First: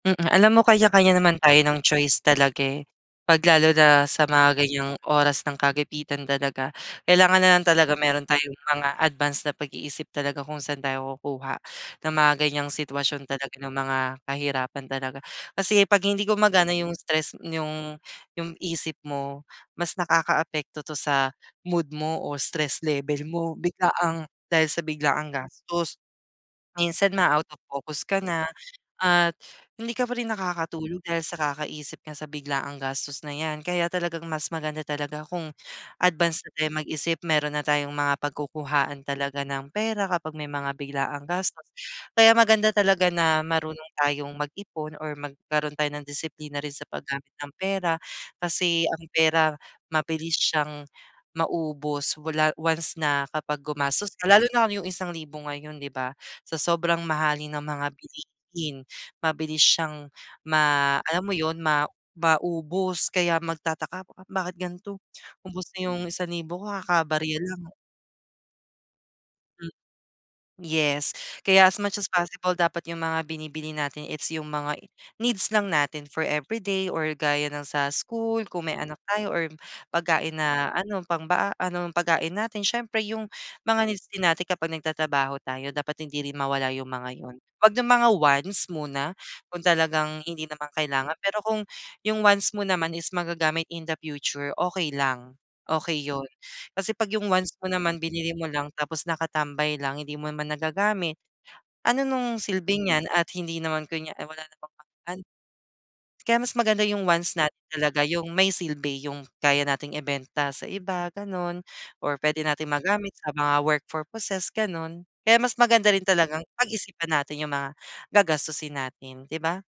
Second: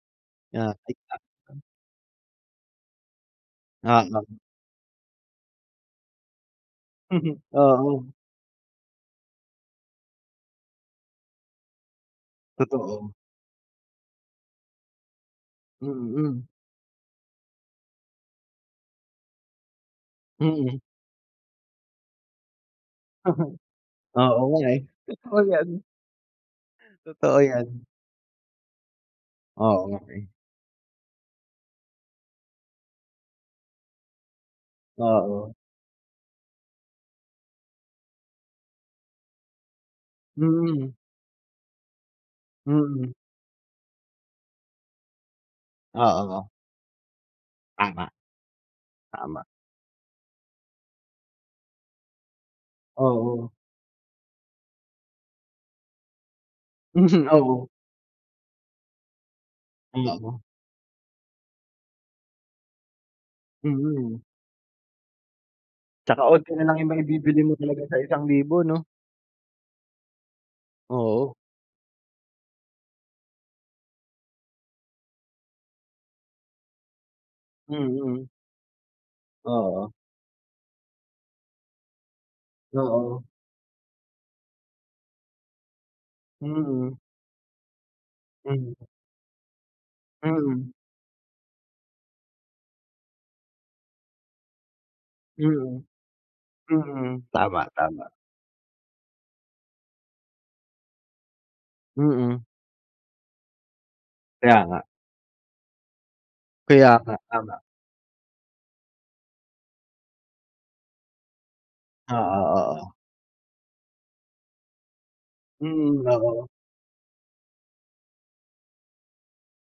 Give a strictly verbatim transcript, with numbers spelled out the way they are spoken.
Mm. Alam mo Yah, tik kanya-kanya tak, naman eh. tayo ng choice talaga, eh. Pag lalo na sa Oo. mga ganyang oras ng kagipitan talaga kailangan na lang talaga Oo. meron tayong mga advance na pag-iisip talaga kung saan tayo kukuha ng mga ganyang Totoo. sitwasyon talaga ng mga kahirapan talaga kasi Mm. 'pag hindi Hmm. gumagana yung stress yung yung isip mo, mas Mm. nakakaapekto 'to sa mood mo o stress level mo biglaang Oo, nga dahil eh. sa biglaang Totoo yan. gastos. Minsan Totoo maa-out of yan. focus ka na at Oo, hindi nga ka pa rin eh. nakakatulog dahil sa kakaisip nga sa biglaang gastos na 'yan kaya talagang mas maganda talaga Oo. kung advance na tayong mag-isip meron na tayong mga pagkukuhaan talaga ng pera kapag may mga Mhm. biglaang gastos. Kaya maganda talaga Mm. na marunong tayong mag-ipon or magkaroon tayo ng Oo. disiplina rin sa paggamit ng pera Tama. kasi ang Tama. pera mabilis siyang maubos. Wala once na Oo. kapag gumastos ka lalo na kung yung isang libo ngayon, di ba, sa sobrang Mhm. mahalin ng Oo. mga bilihin mabilis Hmm, siyang oh. ma alam mo yun, ma maubos kaya magtataka po, Mhm. "Bakit ganto, ubos na 'yong Tsaka isang onti na libo lang kakabarya maibibili mo lang." talaga sa isang libo, no? Hmm. Yes. Oo. Kaya as much as possible dapat yung mga binibili natin is yung mga needs lang natin for everyday or gaya ng sa Mhm. school kung may anak tayo or Oo. pagkain na ano pang ba ano pagkain natin siyempre Oo. yung mga needs din natin kapag nagtatrabaho tayo dapat hindi rin mawala yung Mhm. mga yun. Huwag ng mga wants Hmm. muna, kung talagang hindi naman Mhm. kailangan pero kung yung wants mo naman is magagamit in the future, okay lang, Mhm. okey yun. Kasi 'pag Mm. yung wants Tama, mo naman tama. binili mo lang tapos nakatambay lang, hindi mo naman nagagamit, ano nung Mm. silbi niyan at hindi naman kunya ay wala Kaya namang nga. pag an Kaya mas maganda Kaya yung nga, wants natin tama. talaga, yung may silbi yung kaya nating ibenta sa iba, ganon or Oo pwede nating oo. magamit sa mga work purposes, ganon. Kaya mas maganda Mm. rin talagang Oo. pag-isipan natin yung mga gagastusin natin, di ba?